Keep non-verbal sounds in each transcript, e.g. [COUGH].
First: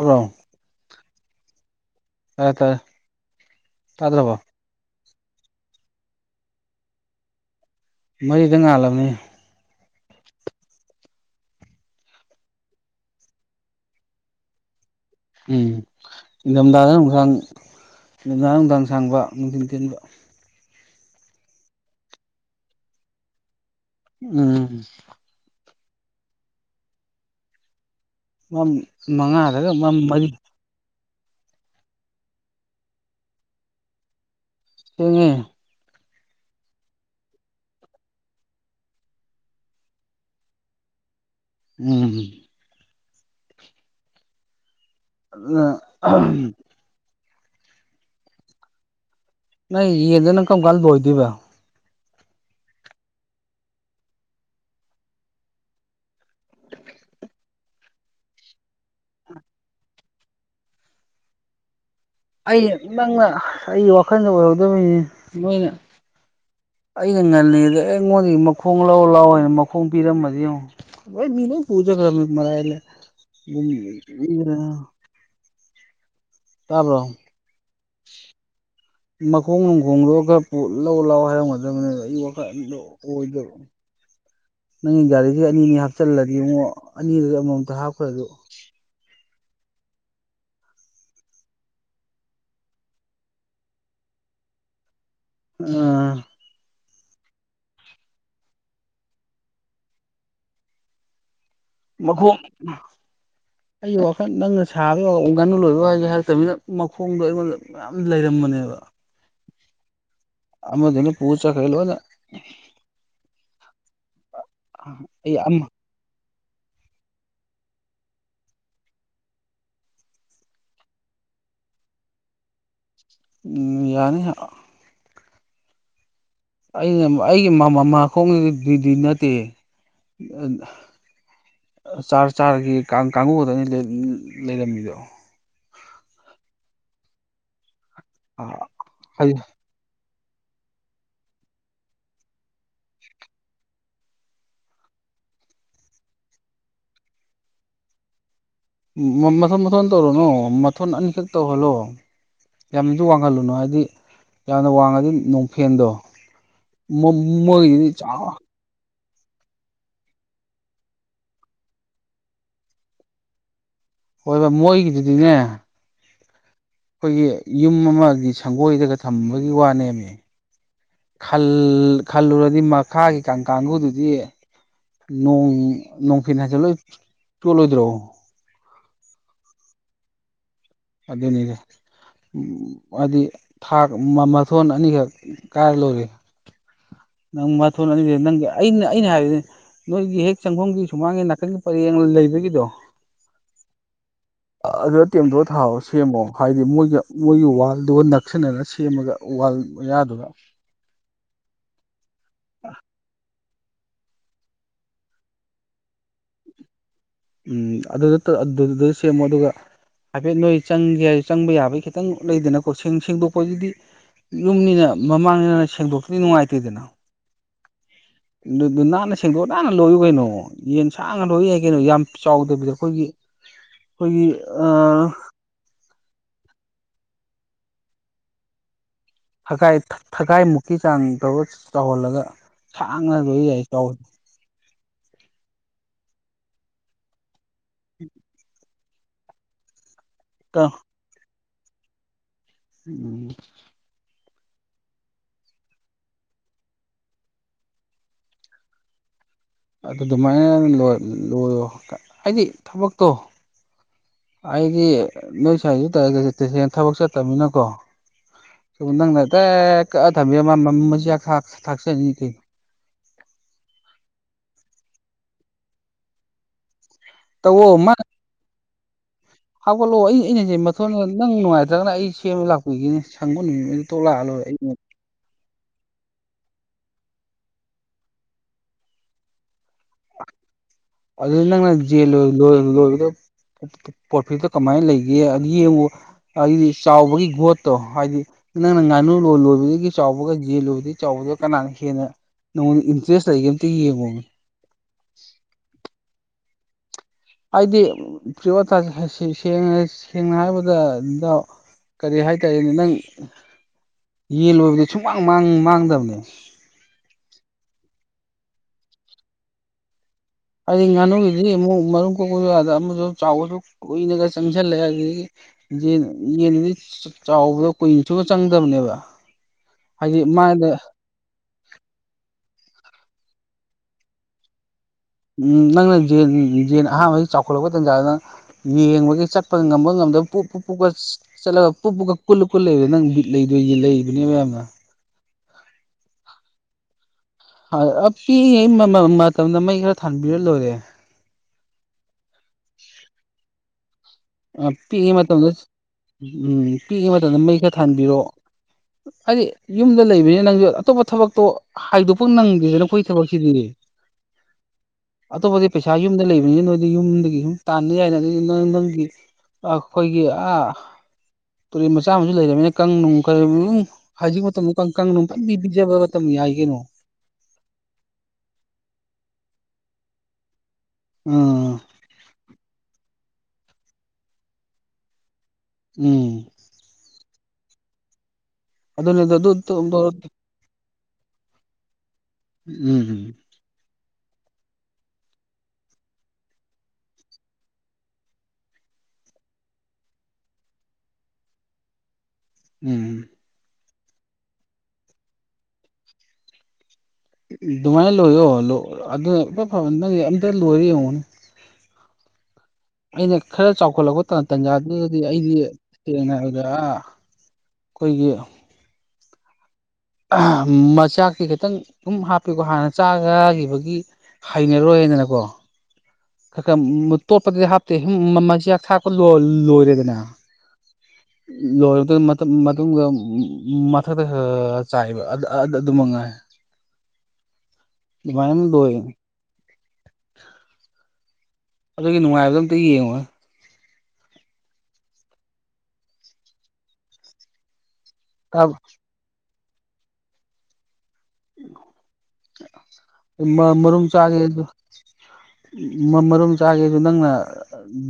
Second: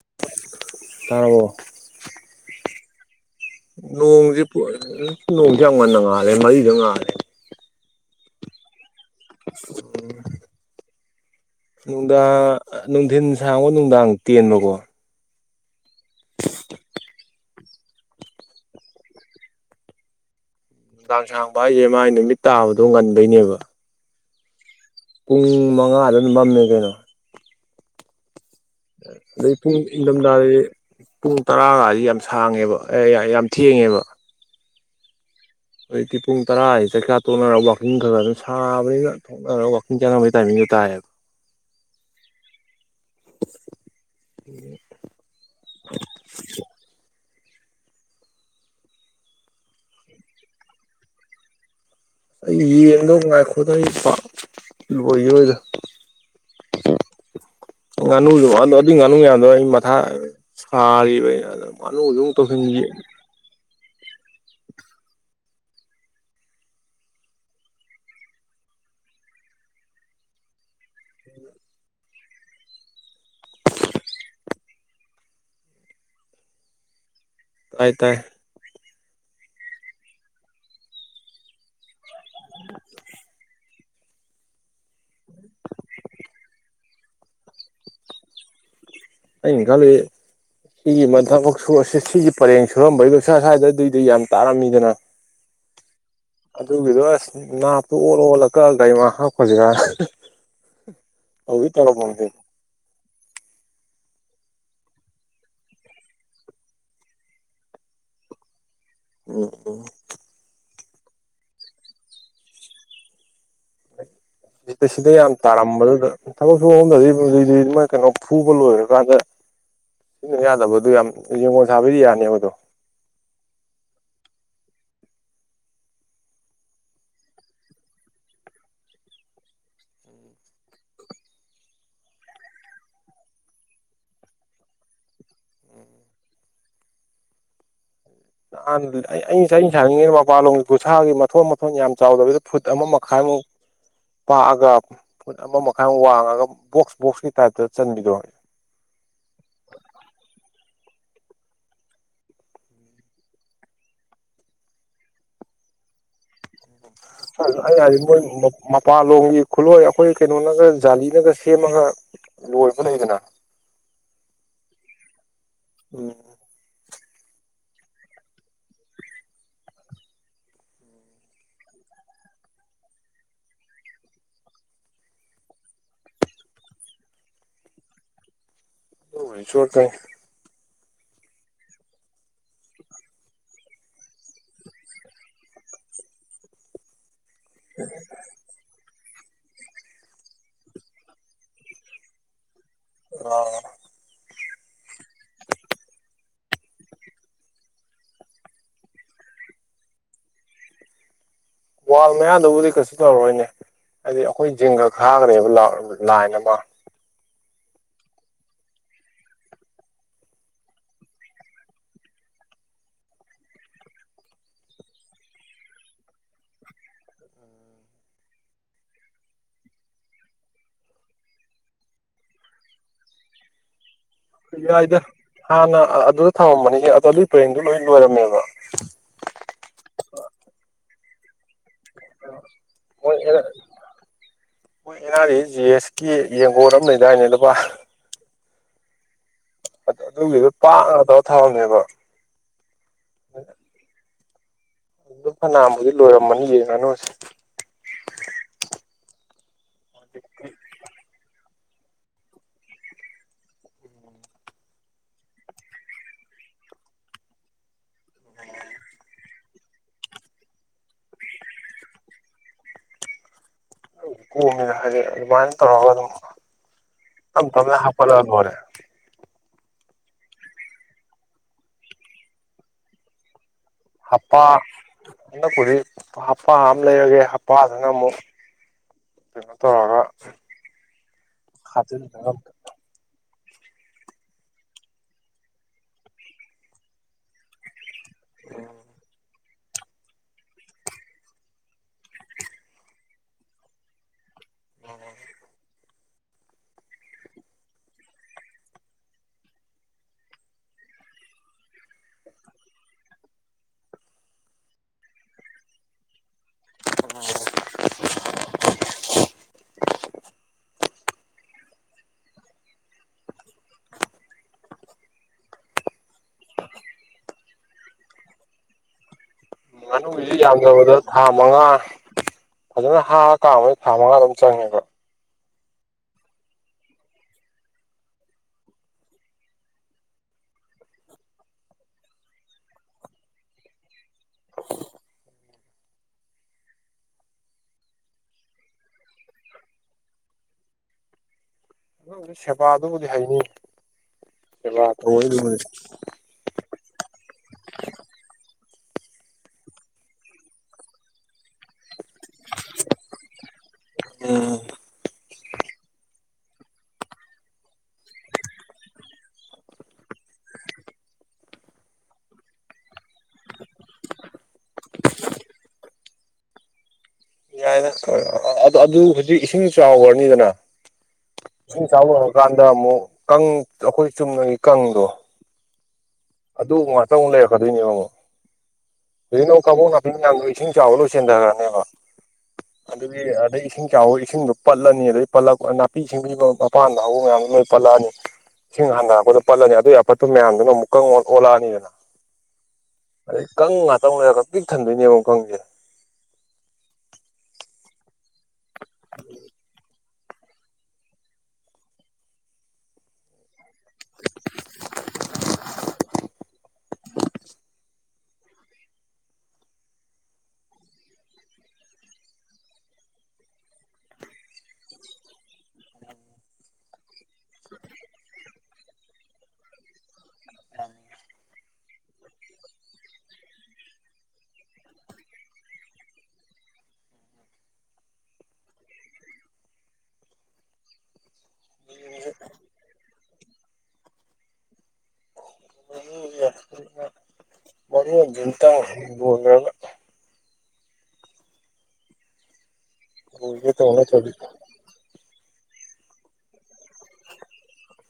ꯑꯂ ꯇꯥꯕꯣ ꯇꯥꯗ꯭ꯔꯕꯣ ꯅꯣꯡꯁꯦ ꯅꯣꯡꯁꯦ ꯌꯥꯝ ꯉꯟꯅ ꯉꯥꯜꯂꯦ ꯃꯔꯤꯁꯨ ꯉꯥꯜꯂꯦ ꯃꯔꯤꯗ ꯉꯥꯜꯂꯝꯅꯤ ꯑꯣ ꯅꯨꯡꯗꯥꯡ ꯅꯨꯡꯊꯤꯟ ꯁꯥꯡꯕ ꯅꯨꯡꯗꯥꯡ ꯇꯦꯟꯕꯀꯣ ꯎꯝ ꯏꯝꯗꯥꯗꯥꯡ ꯅꯨꯡꯗꯥꯡ ꯅꯨꯡꯗꯥꯡ ꯁꯥꯡꯕ ꯅꯨꯡꯊꯤꯟ ꯇꯤꯟꯕ ꯅꯨꯡꯗꯥꯡ ꯁꯥꯡꯕ ꯍꯥꯏꯁꯦ ꯃꯥꯥꯏ ꯅꯨꯃꯤꯠ ꯇꯥꯕꯗꯣ ꯉꯟꯕꯩꯅꯦꯕ ꯎꯝ ꯄꯨꯡ ꯃꯉꯥ ꯑꯗꯨꯝ ꯃꯝꯃꯦ ꯀꯩꯅꯣ ꯃꯝ ꯑꯗꯗꯒꯤ ꯃꯉꯥꯗꯒ ꯄꯨꯡ ꯃꯝ ꯃꯔꯤ ꯏꯝꯗꯥꯗ ꯄꯨꯡ ꯇꯔꯥꯁꯤ ꯌꯥꯝ ꯁꯥꯡꯉꯦꯕ ꯑꯦ ꯌꯥꯝ ꯊꯦꯡꯉꯦꯕ ꯎ ꯉꯦ ꯍꯧꯖꯤꯛꯇꯤ ꯄꯨꯡ ꯇꯔꯥꯁꯤ ꯆꯩꯈꯥ ꯇꯣꯛꯅꯔꯒ ꯋꯥꯀꯤꯡ ꯈꯔ ꯈ ꯑꯗꯨꯝ ꯁꯥꯕꯅꯤꯅ ꯊꯣꯛꯅꯔꯒ ꯋꯥꯀꯤꯡ ꯆꯥꯟꯅꯕꯒꯤ ꯇꯥꯏꯃꯤꯡꯗꯣ ꯇꯥꯏꯦ ꯐ ꯎꯝ ꯑ ꯑꯗꯨꯅ ꯅꯪ ꯌꯦꯟꯗꯨꯅ ꯀꯔꯝꯀꯟ ꯂꯣꯏꯗꯣꯏꯕ ꯑꯩ ꯌꯦꯡꯗꯣ ꯉꯥꯏꯈꯣꯠꯇ ꯑꯩ ꯄꯥꯛ ꯂꯣꯏꯈꯤꯔꯣꯏꯗ꯫ ꯉꯥꯅꯨꯗꯨꯗꯣ ꯑꯗꯨ ꯉꯥꯅꯨ ꯉꯌꯥꯝꯗꯣ ꯑꯩ ꯃꯊꯥ ꯁꯥꯔꯤꯕ ꯉꯥꯅꯨꯁꯨ ꯑꯃꯨꯛ ꯑꯩ ꯇꯧꯁꯤꯟꯈꯤ ꯅꯪꯅ ꯑꯩꯒꯤ ꯋꯥꯈꯜꯗ ꯑꯣꯏꯍꯧꯗꯃꯤꯅꯤ ꯅꯣꯏꯅ ꯑꯩꯅ ꯉꯜꯂꯤꯉꯩꯗ ꯑꯦ ꯑꯩꯉꯣꯟꯗꯒꯤ ꯃꯈꯣꯡ ꯂꯥꯎ ꯂꯥꯎ ꯍꯥꯏꯅ ꯃꯈꯣꯡ ꯄꯤꯔꯝꯃꯗꯤ ꯌꯦꯡꯉꯣ ꯃꯔ [UNINTELLIGIBLE] ꯇꯥꯕ꯭ꯔꯣ ꯇꯥꯏ ꯇꯥꯏ ꯃꯈꯣꯡ ꯅꯨꯡꯈꯣꯡꯗꯣ ꯈꯔ ꯄꯨ ꯂꯧ ꯂꯥꯎ ꯍꯥꯏꯔꯝꯒꯗꯕꯅꯤ ꯑꯩ ꯋꯥꯈꯜ ꯑꯗꯨ ꯑꯣꯏꯗꯕ [INAUDIBLE] ꯅꯪꯒꯤ ꯒꯥꯔꯤꯁꯦ ꯑꯅꯤ ꯅꯤ ꯍꯥꯞꯆꯜꯂꯗꯤꯉꯣ ꯑꯅꯤꯗꯨꯗ ꯑꯃꯃꯝꯇ ꯍꯥꯞꯈ꯭ꯔꯁꯨ ꯑꯩ ꯈꯜꯂꯤ ꯁꯤꯒꯤ ꯃꯊꯛ ꯁꯨꯔ ꯁꯤꯒꯤ ꯄꯔꯦꯡ ꯁꯨꯔꯝꯕꯩꯗꯣ ꯁꯥꯏꯋꯗ ꯗꯨꯢ ꯗꯨꯢ ꯌꯥꯝ ꯇꯥꯔꯝꯃꯤꯗꯅ ꯑꯥ ꯑꯗꯨꯒꯤꯗꯣ ꯑꯁ ꯅꯥꯞꯇꯣ ꯑꯣꯜꯂ ꯑꯣꯜꯂ ꯀꯛꯑꯥ ꯀꯛꯑꯥ ꯒꯥꯔꯤꯃꯥꯡ ꯍꯥꯞꯈ꯭ꯔꯁꯤꯔꯥ [INAUDIBLE] ꯇꯧꯔꯝꯃꯕꯅꯦ ꯃꯈꯣꯡ ꯑꯩꯒꯤ ꯋꯥꯈꯜ ꯅꯪꯅ ꯁꯥꯕꯒꯤ ꯉꯅꯨ ꯂꯣꯏꯕꯩ ꯋꯥꯍꯩ ꯍꯥꯏꯔꯛꯇꯕꯅꯤꯅ ꯃꯈꯣꯡꯗꯣ ꯑꯩꯉꯣꯟꯗ ꯃꯌꯥꯝ ꯂꯩꯔꯝꯕꯅꯦꯕ ꯎꯝ ꯑꯃꯗꯨꯅ ꯄꯨꯨ ꯆꯠꯈ꯭ꯔꯦ ꯂꯣꯏꯅ ꯁꯤꯗ ꯁꯤꯗ ꯌꯥꯝ ꯑꯩ ꯑꯃ ꯇꯥꯔꯝꯕꯗꯨꯗ ꯊꯕꯛ ꯁꯨ ꯐꯝꯗꯗꯤ ꯗꯨꯢ ꯗꯨꯢ ꯃꯥꯢ ꯀꯩꯅꯣ ꯐꯨꯕ ꯂꯣꯏꯔꯀꯥꯟꯗ ꯁꯤꯖꯤꯟꯅꯕ ꯌꯥꯗꯕꯗꯨ ꯌꯥꯝ ꯌꯦꯡꯒꯣꯟ ꯁꯕꯩꯗꯤ ꯌꯥꯅꯦꯕ ꯑꯗꯨ ꯎꯝ ꯌꯥꯅꯤ ꯑꯩꯅ ꯑꯩꯒꯤ ꯃꯃꯥꯈꯣꯡ ꯑꯗꯨ ꯗꯨꯢ ꯗꯨꯢ ꯅꯠꯇꯦ ꯆꯥꯔ ꯆꯥꯔꯒ ꯀꯥꯡꯉꯨ ꯈꯛꯇꯅꯤ ꯂꯩꯔꯝꯃꯤꯗꯣ ꯅꯥꯍꯟꯒꯤꯗꯨꯗꯤ ꯑꯩꯪ [UNINTELLIGIBLE] [UNINTELLIGIBLE] ꯃꯄꯥꯜꯂꯣꯝꯒꯤ ꯈꯨꯁꯥꯒꯤ ꯃꯊꯣꯟ ꯃꯊꯣꯟ ꯌꯥꯝ ꯆꯥꯎꯗꯕꯤꯗ ꯐꯨꯠ ꯑꯃ ꯃꯈꯥꯏꯃꯨꯛ ꯄꯥꯛꯑꯒ ꯐꯨꯠ ꯑꯃ ꯃꯈꯥꯏ ꯋꯥꯡꯉꯒ ꯕꯣꯛꯁ ꯕꯣꯛꯁꯀꯤ ꯇꯥꯏꯞꯇ ꯆꯟꯕꯤꯗꯣ ꯊꯣꯟ ꯑꯅꯤꯈꯛ ꯇꯧꯍꯜꯂꯣ ꯌꯥꯝꯅꯁꯨ ꯋꯥꯡꯍꯜꯂꯨꯅꯨ ꯍꯥꯏꯗꯤ ꯌꯥꯝꯅ ꯋꯥꯡꯉꯗꯤ ꯅꯣꯡꯐꯦꯟꯗꯣ ꯑꯩ ꯃꯣꯏꯒꯤꯗꯨꯗꯤ ꯍꯥꯏꯗꯤ ꯃꯣꯏ ꯆꯥꯎ ꯃꯄꯥꯟꯂꯣꯝꯒꯤ ꯈꯨꯠꯂꯣꯏ ꯑꯩꯈꯣꯏ ꯀꯩꯅꯣꯅꯒ ꯖꯥꯂꯤꯅꯒ ꯁꯦꯝꯃꯒ ꯂꯣꯏꯕ ꯂꯩꯗꯅ ꯍꯣꯏꯕ ꯃꯣꯏꯒꯤꯗꯨꯗꯤꯅꯦ ꯎꯝ ꯑꯩꯈꯣꯏꯒꯤ ꯌꯨꯝ ꯑꯃꯒꯤ ꯁꯪꯒꯣꯏꯗꯒ ꯊꯝꯕꯒꯤ ꯋꯥꯅꯦꯃꯤ ꯈꯜꯂꯨꯔꯗꯤ ꯃꯈꯥꯒꯤ ꯀꯥꯡ ꯀꯥꯡꯒꯨꯗꯨꯗꯤ ꯅꯣꯡ ꯅꯣꯡ ꯐꯦꯟ ꯍꯥꯏꯖꯤꯟ ꯆꯣꯠꯂꯣꯏꯗ꯭ꯔꯣ ꯑꯗꯨꯕꯨꯗꯤ ꯆꯣꯠꯀꯅꯤ ꯑꯗꯨꯅꯤꯗ ꯍꯥꯏꯗꯤ ꯊꯥꯛ ꯃꯊꯣꯟ ꯑꯅꯤꯈꯛ ꯀꯥꯏꯔ ꯂꯣꯢꯔꯦ ꯅꯪ ꯃꯊꯣꯟ ꯑꯅꯤꯗꯨ ꯅꯪ ꯑꯩꯅ ꯑꯩꯅ ꯍꯥꯏꯕꯗꯤ ꯅꯣꯏꯒꯤ ꯍꯦꯛ ꯆꯪꯐꯝꯒꯤ ꯁꯨꯃꯥꯡꯒꯤ ꯅꯥꯀꯟꯒꯤ ꯄꯔꯦꯡ ꯂꯩꯕꯒꯤꯗꯣ ꯑꯣ ꯑꯗꯨ ꯇꯦꯝꯗꯣꯛꯑ ꯊꯥꯔꯣ ꯁꯦꯝꯃꯣ ꯍꯥꯏꯗꯤ ꯃꯣꯏꯒꯤ ꯃꯣꯏꯒꯤ ꯋꯥꯜꯗꯨꯒ ꯅꯛꯁꯤꯟꯅꯅ ꯁꯦꯝꯃꯒ ꯋꯥꯜ ꯃꯌꯥꯗꯨꯒ ꯋꯥꯜ ꯃꯌꯥꯗꯨꯕꯨꯗꯤ ꯀꯩꯁꯨ ꯇꯧꯔꯣꯏꯅꯦ ꯍꯥꯏꯗꯤ ꯑꯩꯈꯣꯏ ꯖꯤꯡꯒ ꯈꯥꯒꯔꯦꯕ ꯂꯥꯏꯟ ꯑꯃ ꯎꯝ ꯑꯗꯨꯗ ꯑꯗꯨꯗ ꯁꯦꯝꯃꯣ ꯑꯗꯨꯒ ꯍꯥꯏꯐꯦꯠ ꯅꯣꯏ ꯆꯪꯒꯦ ꯍꯥꯏ ꯆꯪꯕ ꯌꯥꯕꯩ ꯈꯤꯇꯪ ꯂꯩꯗꯅꯀꯣ ꯁꯦꯡꯗꯣꯛꯄꯁꯤꯗꯤ ꯌꯨꯝꯅꯤꯅ ꯃꯃꯥꯡꯅꯤꯅ ꯁꯦꯡꯗꯣꯛꯇ꯭ꯔꯗꯤ ꯅꯨꯡꯉꯥꯏꯇꯦꯗꯅ ꯑꯗꯨ ꯅꯥꯟꯅ ꯁꯦꯡꯗꯣꯛꯑ ꯅꯥꯟꯅ ꯂꯣꯏꯌꯨ ꯀꯩꯅꯣ ꯌꯦꯟ ꯁꯥꯡꯅ ꯂꯣꯏ ꯌꯥꯏ ꯀꯩꯅꯣ ꯌꯥꯝ ꯆꯥꯎꯗꯕꯤꯗ ꯑꯩꯈꯣꯏꯒꯤ [UNINTELLIGIBLE] ꯌꯥꯏꯗ ꯍꯥꯟꯅ ꯑꯗꯨꯗ ꯊꯥꯃꯝꯕꯅꯤ ꯑꯗꯨꯢ ꯄꯔꯦꯡꯗꯨ ꯂꯣꯏ ꯂꯣꯏꯔꯝꯃꯦꯕ ꯊꯈꯥꯏ ꯊꯈꯥꯏ ꯃꯨꯛꯀꯤ ꯆꯥꯥꯡ ꯇꯧꯔ ꯆꯥꯎꯍꯜꯂꯒ ꯁꯥꯡꯅ ꯍ ꯂꯣꯏ ꯌꯥꯏ ꯆꯥꯎ ꯎꯝ ꯍꯣꯏ ꯑꯦꯅꯥꯔꯤꯖꯤꯁ ꯀ ꯌꯦꯡꯒꯣꯜ ꯑꯃ ꯂꯩꯗꯥꯏꯅꯦ ꯂꯄꯥ ꯎ ꯑꯗꯨ ꯑꯗꯨꯒꯤꯗ ꯄꯥꯛꯑꯗꯧ ꯊꯔꯝꯃꯦꯕ ꯎꯝ ꯑꯗꯨꯝ ꯐꯅꯥꯕꯨꯗꯤ ꯂꯣꯏꯔꯝꯃꯅꯤ ꯌꯦ ꯉꯥꯅꯨꯁꯦ ꯑꯗꯨ ꯑꯗꯨꯃꯥꯏꯅ ꯂꯣꯏꯔꯣ ꯍꯥꯏꯗꯤ ꯊꯕꯛꯇꯣ ꯑꯩꯗꯤ ꯅꯣꯏꯁꯖ ꯇꯔꯁꯅ ꯊꯕꯛ ꯆꯠꯇꯅꯤꯅꯀꯣ ꯅꯪꯅ ꯇ ꯀ ꯊꯕꯤ ꯃ ꯃꯖꯤꯌꯥ ꯊ ꯊꯥꯛꯁ ꯀ ꯀꯣꯃꯤꯅ ꯍꯥꯏꯗꯤꯛ ꯑꯗꯨꯃꯥꯏꯅ ꯇꯧꯔꯒ ꯑꯗꯨꯝ ꯇꯞ ꯇꯧꯋꯣ ꯇꯞꯅ ꯃꯥ ꯍꯥꯞꯄꯠꯂꯒ ꯂꯣꯏꯔꯦ ꯍꯧꯒꯠꯂꯛꯑꯣ ꯑꯩ ꯑꯩꯅꯁꯦ ꯃꯊꯣꯟ ꯅꯪ ꯅꯨꯡꯉꯥꯏꯇ꯭ꯔꯒꯅ ꯑꯩ ꯁꯦꯝꯕ ꯂꯥꯛꯄꯤꯒꯅꯤꯅꯦ ꯁꯪꯕ ꯇꯣꯂꯥꯜꯂꯣ ꯑꯩ ꯍꯗꯕꯨꯗꯤ ꯍꯄꯥ ꯑꯃ ꯂꯩꯔꯒꯦ ꯍꯞꯄꯥꯗꯨꯅ ꯑꯃꯨꯛ ꯀꯩꯅ ꯑꯗꯨ ꯂ ꯍꯥꯞꯆꯤꯟꯕꯗ ꯂ ꯄ꯭ꯔꯣꯐꯤꯠꯇꯣ ꯀꯃꯥꯏꯅ ꯂꯩꯒꯦ ꯌꯦꯡꯉꯨ ꯍꯥꯏꯗꯤ ꯆꯥꯎꯕꯒꯤ ꯒꯣꯠꯇꯣ ꯍꯥꯏꯗꯤ ꯅꯪꯅꯪ ꯉꯅꯨ ꯂꯣꯏ ꯂꯣꯏ ꯗꯒꯤ ꯆꯥꯎꯕꯒ ꯌꯦꯂꯨꯕꯗꯒꯤ ꯆꯥꯎꯕꯗꯨ ꯀꯅꯥꯅ ꯍꯦꯟꯅ ꯅꯉꯣꯟꯗ ꯏꯟꯇꯔꯦꯁ ꯂꯩꯒꯦ ꯑꯃꯝꯇ ꯌꯦꯡꯉꯨꯕꯅꯦ [INAUDIBLE] ꯑꯩꯗꯤ ꯄ꯭ꯔꯤ ꯁꯦꯡꯅ ꯍꯥꯏꯕꯗꯗ ꯀꯔꯤ ꯍꯥꯏꯇꯥꯔꯦꯅꯦ ꯅꯪ ꯌꯦꯟ ꯂꯣꯏꯕꯗꯤ ꯁꯨꯃꯥꯡ ꯃꯥꯡꯗꯕꯅꯦ [INAUDIBLE] ꯍꯥꯏꯗꯤ ꯉꯥꯅꯨꯒꯤꯗꯤ ꯑꯃꯨꯛ ꯃꯔꯨꯝ ꯀꯣꯛꯄ ꯌꯥꯗ ꯑꯃꯁꯨ ꯆꯥꯎꯕꯁꯨ ꯀꯨꯏꯅꯒ ꯆꯪꯁꯤꯜꯂꯦ ꯑꯗꯨꯗꯒꯤ ꯌꯦꯟꯗꯨꯗꯤ ꯆꯥꯎꯕꯗ ꯀꯨꯏꯅ ꯁꯨꯕ ꯆꯪꯗꯕꯅꯦꯕ ꯎ ꯍꯥꯏꯗꯤ ꯉꯥꯅꯨꯁꯤ ꯃꯥꯗ ꯌꯥꯝꯗꯕꯗ ꯊꯥ ꯃꯉꯥ ꯐꯖꯅ ꯍꯥ ꯀꯥꯕꯩ ꯊꯥ ꯃꯉꯥ ꯑꯗꯨꯝ ꯆꯪꯉꯦꯕ ꯅꯪꯅ ꯖꯦꯟ ꯑꯍꯥꯟꯕꯒꯤ ꯆꯥꯎꯈꯠꯂꯛꯄ ꯇꯥꯟꯖꯥꯗꯨꯅ ꯌꯦꯡꯕꯒꯤ ꯆꯠꯄ ꯉꯝꯕ ꯉꯝꯗꯕ ꯄꯨ ꯄꯨꯛꯀ ꯆꯠꯂꯒ ꯄꯨ ꯀꯨꯜ ꯀꯨ ꯂꯩꯕ ꯅ ꯕꯤꯠ ꯂꯩꯗꯣꯏ ꯂꯩꯕꯅꯦ ꯃꯌꯥꯝꯅ ꯑꯄꯤꯛꯉꯩ ꯃꯇꯝꯗ ꯃꯩ ꯈꯔ ꯊꯥꯟꯕꯤꯔ ꯂꯣꯏꯔꯦ ꯑꯗꯨ ꯍꯧ ꯁꯦꯕꯥꯗꯨꯕꯨꯗꯤ ꯍꯩꯅꯤ ꯁꯦꯕꯥ ꯄꯤꯛꯏꯉꯩ ꯃꯇꯝꯗ ꯇꯧꯕꯩꯗꯨꯕꯨꯗꯤ ꯎꯝ ꯄꯤꯛꯏꯉꯩ ꯃꯇꯝꯗ ꯃꯩ ꯈꯔ ꯊꯥꯟꯕꯤꯔꯛꯑꯣ ꯍꯥꯏꯗꯤ ꯌꯨꯝꯗ ꯂꯩꯕꯅꯤ ꯅꯪꯁꯨ ꯑꯇꯣꯞꯄ ꯊꯕꯛꯇꯣ ꯍꯥꯏꯗꯣꯛꯄ ꯅꯪꯗꯦꯗꯅ ꯑꯩꯈꯣꯏ ꯊꯕꯛꯁꯤꯗꯤ ꯑꯇꯣꯞꯄꯗꯤ ꯄꯩꯁꯥ ꯌꯨꯝꯗ ꯂꯩꯕꯅꯤꯅ ꯅꯣꯏꯗꯤ ꯌꯨꯝꯗꯒꯤ ꯁꯨꯝ ꯇꯥꯟꯅꯤ ꯌꯥꯏꯅ ꯑꯗꯨꯗꯤ ꯅ ꯅꯪꯒꯤ ꯑꯩꯈꯣꯏꯒꯤ ꯑ ꯇꯨꯔꯦꯟ ꯃꯆꯥ ꯑꯃꯁꯨ ꯂꯩꯔꯕꯅꯤꯅ ꯀꯅꯨꯡ ꯀꯔꯤ ꯍꯥꯏꯖ ꯃꯇꯝꯗ ꯅꯨꯡ ꯄ ꯄꯤꯖꯕ ꯃꯇꯝꯅꯤ ꯌꯥꯏ ꯀꯩꯅꯣ ꯌꯥꯏ ꯀ ꯑ ꯑꯗꯨ ꯍꯧꯖꯤꯛ ꯏꯁꯤꯡ ꯆꯥꯎꯈ꯭ꯔꯅꯤꯗꯅ ꯎꯝ ꯏꯁꯤꯡ ꯆꯥꯎꯈ꯭ꯔꯀꯥꯟꯗ ꯑꯃꯨꯛ ꯀꯥꯡ ꯑꯩꯈꯣꯏ ꯆꯨꯝꯅꯒꯤ ꯀꯥꯡꯗꯣ ꯎꯝ ꯑꯗꯨ ꯉꯥꯛꯇ ꯑꯃꯨꯛ ꯂꯩꯔꯛꯀꯗꯣꯏꯅꯦꯕ ꯑꯃꯨꯛ ꯑꯗꯨꯅꯦ ꯑꯗꯨ ꯅ ꯀꯥꯡꯕꯨ ꯎꯝ ꯅꯥꯄꯤꯗ ꯏꯁꯤꯡ ꯆꯥꯕ ꯂ ꯆꯦꯟꯊꯈ꯭ꯔꯅꯦꯕ ꯑꯗꯨꯒꯤ ꯑꯗꯩ ꯏꯁꯤꯡ ꯀꯍꯋ ꯏꯁꯤꯡꯗꯣ ꯄꯠꯂꯅꯤ ꯑꯗꯩ ꯄꯜꯂꯛꯄ ꯅꯥꯄꯤ ꯁꯤꯡꯕꯤꯕ ꯃꯄꯥꯟꯗ ꯍꯧꯕ ꯃꯌꯥꯝꯗꯣ ꯂꯣꯏ ꯄꯠꯂꯛꯑꯅꯤ ꯁꯤꯡ ꯍꯟꯅꯔꯛꯄꯗꯣ ꯄꯜꯂꯅꯤ ꯑꯗꯨ ꯑꯄꯠꯄ ꯃꯌꯥꯝꯗꯨꯅ ꯑꯃꯨꯛ ꯀꯥ ꯑꯣꯜꯂꯛꯑꯅꯤꯗꯅ ꯎꯝ ꯑꯗꯩ ꯀꯪ ꯉ ꯇꯧꯉꯔꯒ ꯄꯤꯛ ꯊꯟꯗꯣꯏꯅꯦꯕꯨꯛ ꯈꯪꯖꯦ ꯑꯗꯨꯃꯥꯏꯅ ꯂꯣꯏꯌꯣ ꯑꯗꯨ ꯏꯐ ꯐꯕ ꯅꯪꯗꯤ ꯑꯝꯇ ꯂꯣꯏꯔ ꯌꯦꯡꯉꯨꯅꯦ ꯑꯩꯅ ꯈꯔ ꯆꯥꯎꯈꯠꯂꯛꯄ ꯇꯟꯖꯥꯗꯨꯗꯗꯤ ꯑꯩꯗꯤ ꯁꯦꯡꯅ ꯍꯥꯏꯔꯗ꯭ꯔ ꯀꯣꯏꯒꯤ ꯃꯆꯥꯛꯁꯤ ꯈꯤꯇꯪ ꯑꯗꯨꯝ ꯍꯥꯞꯄꯤꯀꯣ ꯍꯥꯟꯅ ꯆꯥꯈꯤꯕꯒꯤ ꯍꯩꯅꯔꯣꯏꯅꯀꯣ ꯈ ꯈ ꯇꯣꯠꯄꯗꯗꯤ ꯍꯥꯞꯇꯦ ꯃꯆꯥꯛ ꯊꯥꯛꯄ ꯂꯣꯏꯔꯦꯗꯅ [INAUDIBLE] ꯂꯣꯏꯔꯕꯗꯨ ꯃꯇꯨꯡꯗ ꯃꯊꯛꯇ ꯈ ꯆꯥꯏꯕ ꯑꯗꯨ ꯃꯉꯥꯏ ꯑꯗꯨꯃꯥꯏꯗ ꯑꯗꯨꯒꯤ ꯅꯨꯡꯉꯥꯏꯕꯗꯣ ꯑꯝꯇ ꯌꯦꯡꯉꯣ ꯃꯔꯇ ꯂꯣꯏꯒꯦ ꯇꯧ ꯃꯔꯔꯨꯝ ꯅꯠꯇ꯭ꯔꯗꯤ ꯆꯥꯒ ꯑꯗꯨ ꯃꯔꯨꯝ ꯆꯥꯒꯦꯁꯨ ꯅꯪꯅ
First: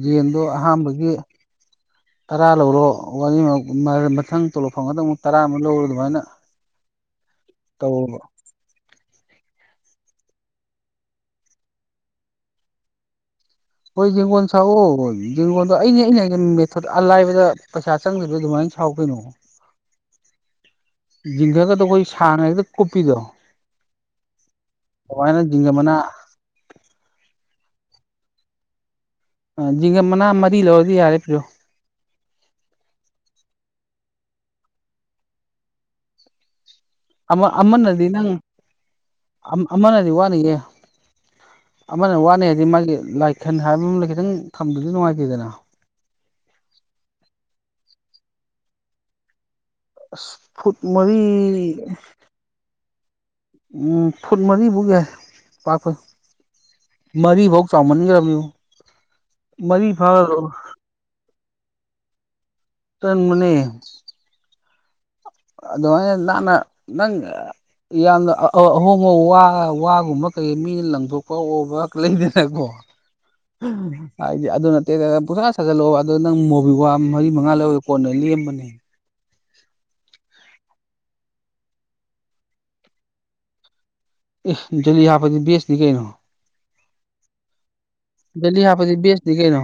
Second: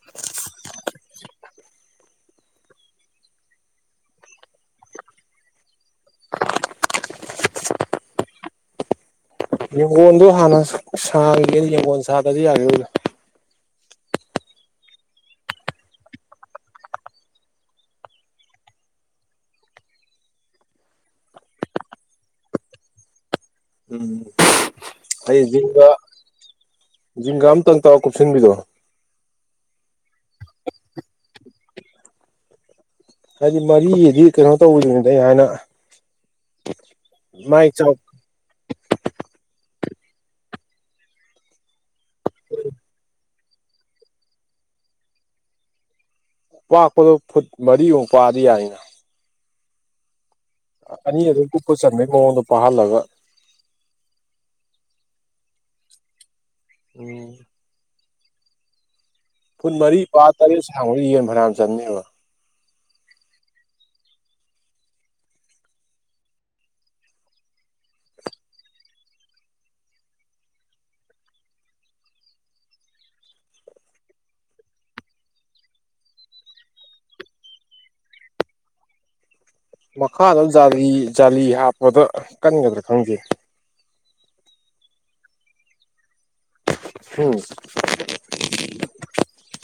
ꯌꯦꯖꯟꯗꯣ ꯑꯍꯥꯥꯟꯕꯒꯤ ꯇꯔꯥ ꯂꯧꯔꯣ ꯋꯥꯔꯤ ꯃꯊꯪ ꯇꯣꯂꯣ ꯐꯥꯎ ꯃꯗꯪ ꯑꯃꯨꯛ ꯇꯔꯥ ꯑꯃꯨꯛ ꯂꯧꯔꯣ ꯑꯗꯨꯃꯥꯏꯅ ꯇꯧꯔꯕ ꯌꯦꯡꯒꯣꯟꯜꯗꯣ ꯍꯥꯟꯅ ꯁꯥꯡꯉꯒꯦꯅ ꯌꯦꯡꯉꯣꯟ ꯁꯥꯗꯁꯨ ꯌꯥꯒꯦꯗ ꯍꯣꯏ ꯌꯦꯡꯒꯣꯜ ꯁꯥꯛꯑꯣ ꯍꯒꯣꯟꯗꯣ ꯑꯩꯅ ꯑꯩꯅ ꯃꯦꯊꯠ ꯑꯂꯥꯏꯕꯗ ꯄꯩꯁꯥ ꯆꯪꯗꯕꯗ ꯑꯗꯨꯃꯥꯏꯅ ꯥꯎ ꯀꯩꯅꯣ ꯖꯤꯡꯒꯀꯗ ꯑꯩꯈꯣꯏ ꯁꯥꯟꯅꯗ ꯀꯨꯞꯄꯤꯗꯣ ꯎꯝ ꯑꯗꯨꯃꯥꯏꯅ ꯑꯩ ꯖꯤꯡꯒ ꯖꯤꯡꯒꯥ ꯃꯅꯥ ꯖꯤꯡꯒꯥ ꯑꯃꯝꯇꯪ ꯇꯥꯎ ꯀꯨꯞꯁꯤꯟꯕꯤꯗꯣ ꯖꯤꯡꯒ ꯃꯅꯥ ꯃꯔꯤ ꯂꯧꯔꯗꯤ ꯌꯥꯔꯦ ꯄ꯭ꯔꯣ ꯍꯥꯏꯗꯤ ꯃꯔꯤꯒꯤꯗꯤ ꯀꯩꯅꯣ ꯇꯧꯕꯗꯅꯤꯗ ꯑꯩ ꯍꯥꯏꯥꯟꯅ ꯑꯃꯅꯗꯤ ꯅꯪ ꯑꯃꯅꯗꯤ ꯋꯥꯅꯤꯌꯦ ꯑꯃꯅ ꯋꯥꯅꯤ ꯍꯥꯏꯗꯤ ꯃꯥꯒꯤ ꯂꯥꯏꯈꯟ ꯍꯥꯏꯕꯗ ꯈꯤꯇꯪ ꯊꯝꯕꯗꯤ ꯅꯨꯡꯉꯥꯏꯇꯦꯗꯅ [INAUDIBLE] ꯄꯥꯛꯄꯗꯣ ꯐꯨꯠ ꯃꯔꯤꯃꯨꯛ ꯄꯥꯗꯤ ꯌꯥꯏꯅ ꯐꯨꯠ ꯃꯔꯤ ꯀꯨꯞꯄ ꯆꯟꯕꯩ ꯃꯑꯣꯡꯗ ꯄꯥꯍꯜꯂꯒ ꯎꯝ ꯐꯨꯠ ꯃꯔꯤꯐꯥꯎꯒꯤ ꯄꯥꯛꯈ ꯎꯝ ꯃꯔꯤꯐꯧ ꯆꯥꯎꯃꯟꯒ꯭ꯔ ꯍꯣ [UNINTELLIGIBLE] ꯐꯨꯟ ꯃꯔꯤ ꯄꯥ ꯇꯔꯦꯠ ꯁꯥꯡꯕ ꯌꯦꯟ ꯐꯅꯅ ꯆꯪꯅꯦꯕ ꯆꯟ ꯃꯅꯦ ꯑꯗꯨ ꯂꯅ ꯌꯥꯝꯅ ꯑꯍꯣꯡꯕ ꯋꯥ ꯋꯥꯒꯨꯝꯕ ꯀꯩ ꯃꯤꯅ ꯂꯪꯊꯣꯛꯄ ꯑꯣꯕ ꯂꯩꯗꯅꯀꯣ ꯍꯥꯏꯗꯤ ꯑꯗꯨ ꯅꯠꯇꯦ ꯄꯨꯩꯁꯥ ꯁꯥꯖꯜꯂꯛꯑꯣ ꯑꯗꯨꯣ ꯅꯪ ꯃꯨꯕꯤ ꯋꯥ ꯃꯔꯤ ꯃꯉꯥ ꯂꯧ ꯀꯣꯟꯅ ꯂꯦꯝꯅꯦ ꯃꯈꯥꯗ ꯖ ꯖꯥꯂꯤ ꯍꯥꯞꯄꯗ ꯀꯟꯒꯗ꯭ꯔꯥ ꯈꯪꯗꯦ ꯑꯦ ꯌꯥ ꯄꯗꯤ ꯦꯁꯅꯤ ꯀꯩꯩꯅꯣ ꯎꯝ ꯖꯂꯤ ꯍꯥ ꯄꯗꯤ ꯕꯦꯁꯅꯤ ꯀꯩꯅ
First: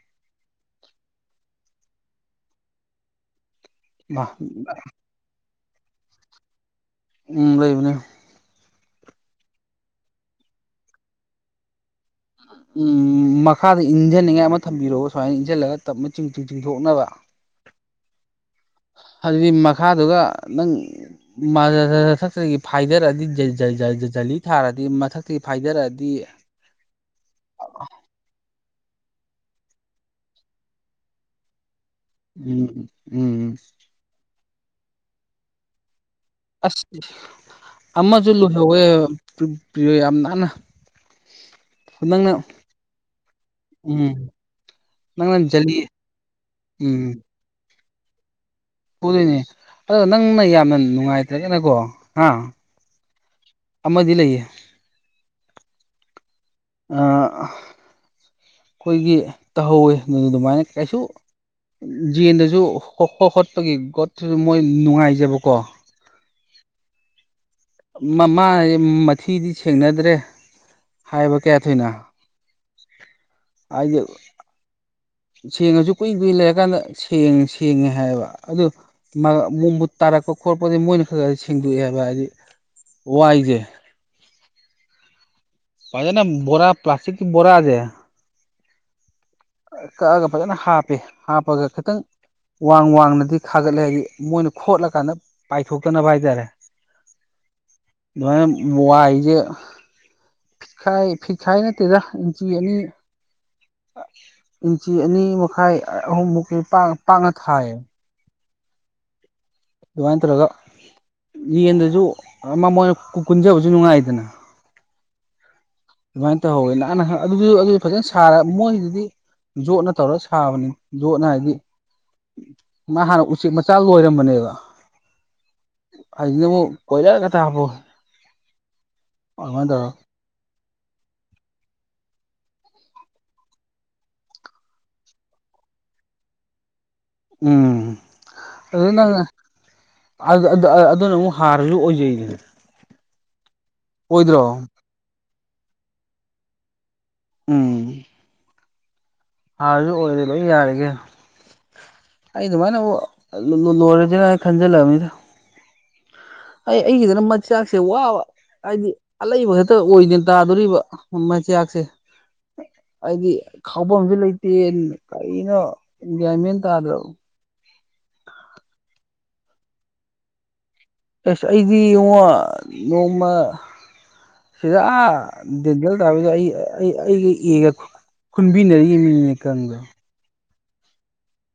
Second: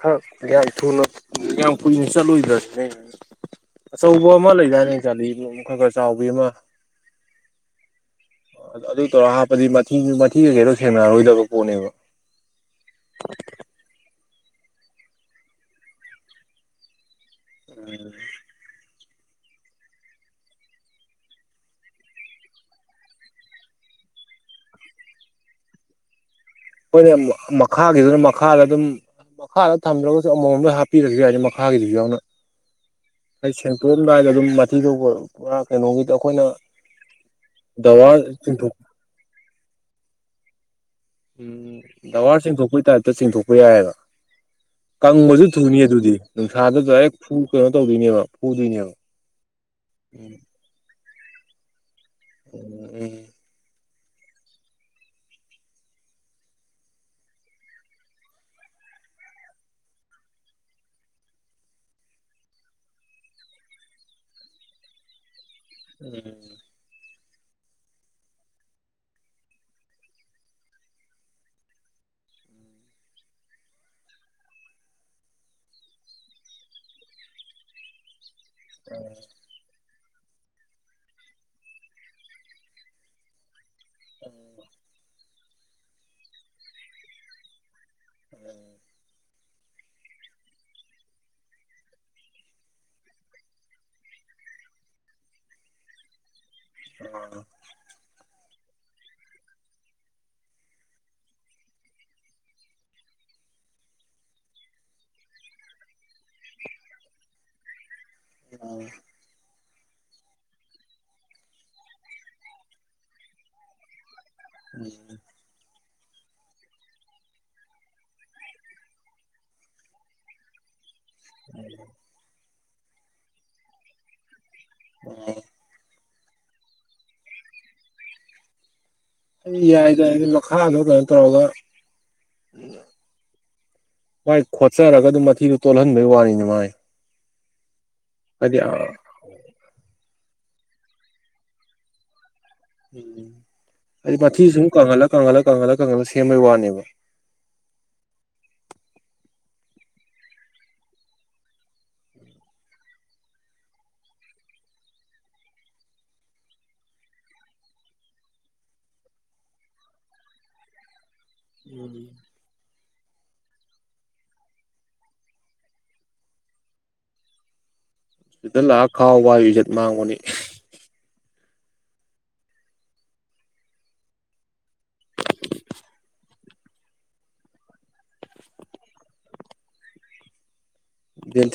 ꯈꯛ ꯌꯥꯝ ꯊꯨꯅ ꯌꯥꯝ ꯀꯨꯏꯅ ꯆꯠꯂꯨꯗ꯭ꯔꯁꯨꯅꯦ ꯑꯆꯧꯕ ꯑꯃ ꯂꯩꯗꯥꯅꯦ ꯆꯂꯤ ꯈꯔ ꯈꯔ ꯆꯥꯎꯕꯤ ꯑꯃ ꯎꯝ ꯂꯩꯕꯅꯦ ꯑꯗꯨ ꯇꯧꯔꯒ ꯍꯥꯞꯄꯗꯤ ꯃꯊꯤꯟ ꯃꯊꯤꯒ ꯀꯩꯔꯣ ꯁꯦꯡꯅꯔꯔꯣꯏꯗꯕ ꯄꯣꯠꯅꯦꯕ ꯎꯝ ꯃꯈꯥꯗ ꯏꯟꯖꯟ ꯊꯝꯕꯤꯔꯑꯣꯕ ꯁꯨꯃꯥꯏꯅ ꯏꯟꯁꯤꯜꯂꯒ ꯇꯞꯅ ꯆꯤꯡ ꯆ ꯆꯤꯡꯊꯣꯛꯅꯕ ꯎꯝ ꯑꯗꯨꯗꯤ ꯃꯈꯥꯗꯨꯒ ꯅꯪ ꯃꯊꯛꯇꯒꯤ ꯐꯥꯏꯗꯔꯗꯤ ꯖꯂꯤ ꯊꯥꯔꯗꯤ ꯃꯊꯛꯇꯒꯤ ꯐꯥꯏꯗꯔꯑꯗꯤ ꯈꯣꯏꯅꯦ ꯃꯈꯥꯒꯤꯗꯨꯅ ꯃꯈꯥꯗ ꯗꯨꯝ ꯃꯈꯥꯗ ꯊꯝꯗ꯭ꯔꯒꯁꯨ ꯑꯃꯃꯝꯗ ꯍꯥꯞꯄꯤꯔꯁꯨ ꯌꯥꯏꯅꯦ ꯃꯈꯥꯒꯤꯗꯤ ꯌꯥꯎꯅ ꯎꯝ ꯎꯝ ꯑꯩ ꯁꯦꯡꯇꯣꯛꯑꯝꯗꯥꯏꯗ ꯑꯗꯨꯝ ꯃꯊꯤꯗꯤꯕꯨ ꯄꯨꯔꯥ ꯀꯩꯅꯣꯒꯤ ꯑꯁ ꯑꯃꯁꯨ ꯆꯤꯡꯊꯣꯛ ꯂꯣꯏꯍꯧꯋꯦ ꯄ꯭ꯌꯨ ꯌꯥꯝ ꯅꯥꯟꯅ ꯎꯝ ꯗꯋꯥꯔ ꯅꯪꯅ ꯆꯤꯡꯊꯣꯛꯄꯩ ꯇꯥꯏꯞꯇ ꯆꯤꯡꯊꯣꯛꯄ ꯌꯥꯏꯌꯦꯕ ꯎꯝ ꯅꯪꯅ ꯀꯪꯕꯁꯨ ꯊꯨꯅꯤ ꯖꯂꯤ ꯑꯗꯨꯗꯤ ꯅꯨꯡꯁꯥꯗꯗꯥ ꯍꯦꯛ ꯎꯝ ꯐꯨ ꯀꯩꯅꯣ ꯇꯧꯗꯣꯏꯅꯦꯕ ꯐꯨꯗꯣꯏꯅꯦꯕ ꯄꯨꯗꯣꯏꯅꯦ ꯑꯗꯣ ꯎꯝ ꯅꯪꯅ ꯌꯥꯝꯅ ꯅꯨꯡꯉꯥꯏꯇ꯭ꯔꯒꯅꯀꯣ ꯍꯥꯥ ꯑꯃꯗꯤ ꯂꯩꯌꯦ ꯑꯥ ꯑꯩꯈꯣꯏꯒꯤ ꯇꯥꯍꯧꯋꯦ ꯎꯝ ꯑꯗꯨꯃꯥꯏꯅ ꯀꯩꯁꯨ ꯖꯦꯟꯗꯁꯨ ꯍꯣ ꯍꯣ ꯍꯣꯠꯄꯒꯤ ꯒꯣꯠꯇꯁꯨ ꯃꯣꯏ ꯅꯨꯡꯉꯥꯏꯖꯕꯀꯣ ꯎꯝ ꯃꯃꯥ ꯃꯊꯤꯗꯤ ꯁꯦꯡꯅꯗ꯭ꯔꯦ ꯍꯥꯏꯕ ꯀꯌꯥ ꯊꯣꯏꯅꯣ ꯑꯩ ꯁꯦꯡꯉꯁꯨ ꯀꯨꯏ ꯀꯨꯏ ꯂꯩꯔꯀꯥꯟꯗ ꯁꯦꯡꯉꯦ ꯁꯦꯡꯉꯦ ꯍꯥꯏꯌꯦꯕ ꯑꯗꯨ ꯃꯥ ꯑꯃꯨꯛ ꯃꯨꯠ ꯇꯥꯔꯛꯄ ꯈꯣꯠꯄꯗꯤ ꯃꯣꯏꯅ ꯈꯔ ꯈ ꯁꯦꯡꯕꯤ ꯍꯥꯏꯕ ꯍꯥꯏꯗꯤ ꯋꯥꯏꯁꯦ ꯐꯥꯖꯅ ꯕꯣꯔꯥ ꯄ꯭ꯂꯥꯁꯇꯤꯛꯀꯤ ꯕꯣꯔꯥꯁꯦ [INAUDIBLE] ꯀꯛꯑꯒ ꯐꯖꯅ ꯍꯥꯞꯄꯦ ꯍꯥꯞꯄꯒ ꯈꯥꯇꯪ ꯋꯥꯡ ꯋꯥꯡꯅꯗꯤ ꯈꯥꯒꯠꯂꯦ ꯃꯣꯏꯅ ꯈꯣꯠꯂꯀꯥꯟꯗ ꯄꯥꯏꯊꯣꯛꯇꯅꯕ ꯍꯥꯏꯇꯥꯔꯦ ꯎꯝ ꯑꯗꯨꯃꯥꯏꯅ ꯋꯥꯏꯁꯦ ꯐꯤꯈꯥꯏ ꯐꯤꯈꯥꯏ ꯅꯠꯇꯦꯗꯥ ꯏꯟꯆꯤ ꯑꯅꯤ ꯏꯟꯆꯤ ꯑꯅꯤ ꯃꯈꯥꯏ ꯑꯍꯨꯝ ꯃꯨꯛꯀꯤ ꯄꯥꯛꯅ ꯄꯥꯛꯅ ꯊꯥꯏꯌꯦ ꯑꯣ ꯑꯗꯨꯃꯥꯏꯅ ꯇꯧꯔꯒ ꯌꯦꯟꯗꯁꯨ ꯃꯃꯣꯟ ꯀꯨꯟꯖꯕꯁꯨ ꯅꯨꯡꯉꯥꯏꯗꯅ [INAUDIBLE] ꯑꯗꯨꯃꯥꯏꯅ ꯇꯧꯍꯧꯋꯦ ꯅꯍꯥꯟ ꯅꯍ ꯑꯗꯨꯁꯨ ꯑꯗꯨꯁꯨ ꯐꯖꯅ ꯁꯥꯔꯒ ꯃꯣꯏꯒꯤꯗꯤ ꯖꯣꯠꯅ ꯇꯧꯔꯒ ꯁꯥꯕꯅꯤ ꯖꯣꯠꯅ ꯍꯥꯏꯗꯤ ꯃꯥ ꯍꯥꯟꯅ ꯎꯆꯦꯛ ꯃꯆꯥ ꯂꯣꯏꯔꯝꯕꯅꯦꯕ [INAUDIBLE] ꯑꯗꯨꯗꯥꯃꯨꯛ ꯀꯣꯏꯂꯔ ꯉꯥꯛꯇꯥ ꯍꯞꯄꯥꯛꯑꯣ ꯌꯥꯏꯗ ꯍꯥꯏꯗꯤ ꯃꯥꯈꯥꯗ ꯇꯧꯔꯥ ꯇꯧꯔꯒꯥ ꯃꯥꯏ ꯈꯣꯠꯆꯔꯒꯗꯨꯝ ꯃꯊꯤꯗꯨ ꯇꯣꯜꯍꯟꯕꯩ ꯋꯥꯅꯤꯗꯥ ꯃꯥꯏ ꯎꯝ ꯍꯥꯏꯗꯤ ꯑꯗꯨ ꯅꯪꯅ ꯑꯗꯨꯅ ꯑꯃꯨꯛ ꯍꯥꯔꯁꯨ ꯑꯣꯏꯖꯩꯗꯅ ꯎꯝ ꯍꯥꯏꯗꯤ ꯃꯊꯤꯁꯨ ꯁꯨꯝ ꯑꯣꯏꯗ꯭ꯔꯣ ꯀꯪꯍꯜꯂ ꯀꯪꯍꯜꯂ ꯀꯪꯍꯜꯂ ꯀꯪꯍꯜꯂ ꯁꯦꯝꯕꯒꯤ ꯋꯥꯅꯦꯕ ꯎꯝ ꯍꯥꯔꯁꯨ ꯑꯣꯏꯔꯦ ꯂꯣꯏ ꯌꯥꯔꯦ ꯀꯩꯅꯣ ꯑꯩ ꯑꯗꯨꯃꯥꯏꯅꯕꯨ ꯂꯣꯏꯔꯁꯤꯔꯥ ꯈꯟꯖꯤꯜꯂꯕꯅꯤꯗ ꯑꯩ ꯑꯩꯒꯤꯗꯅ ꯃꯆꯥꯛꯁꯦ ꯋꯥꯕ ꯍꯥꯏꯗꯤ ꯑꯂꯩꯕ ꯈꯛꯇ ꯑꯣꯏꯅꯥ ꯇꯥꯗꯣꯔꯤꯕ ꯃꯆꯥꯛꯁꯦ ꯑꯩꯗꯤ ꯈꯥꯎꯐꯝꯁꯨ ꯂꯩꯇꯦ ꯀꯔꯤꯅꯣ ꯒꯌ꯭ꯥꯟꯃꯦꯟ ꯇꯥꯗꯔꯕꯥ ꯁꯤꯗ ꯂꯥꯛꯑ ꯈꯥꯎꯕ ꯏꯖꯠ ꯃꯥꯡꯕꯅꯤ ꯑꯁ ꯑꯩꯗꯤ ꯉꯣ ꯅꯣꯡꯃ ꯁꯤꯗꯥ ꯑꯥ ꯗꯦꯟꯇꯦꯜ ꯇꯕꯒꯤ ꯑꯩ ꯑꯩ ꯑꯩꯒꯤ ꯏꯔꯛ ꯈꯨꯟꯕꯤꯅꯔꯤ ꯃꯤꯅꯦꯀꯪꯗ ꯗꯦꯟꯠꯦꯜ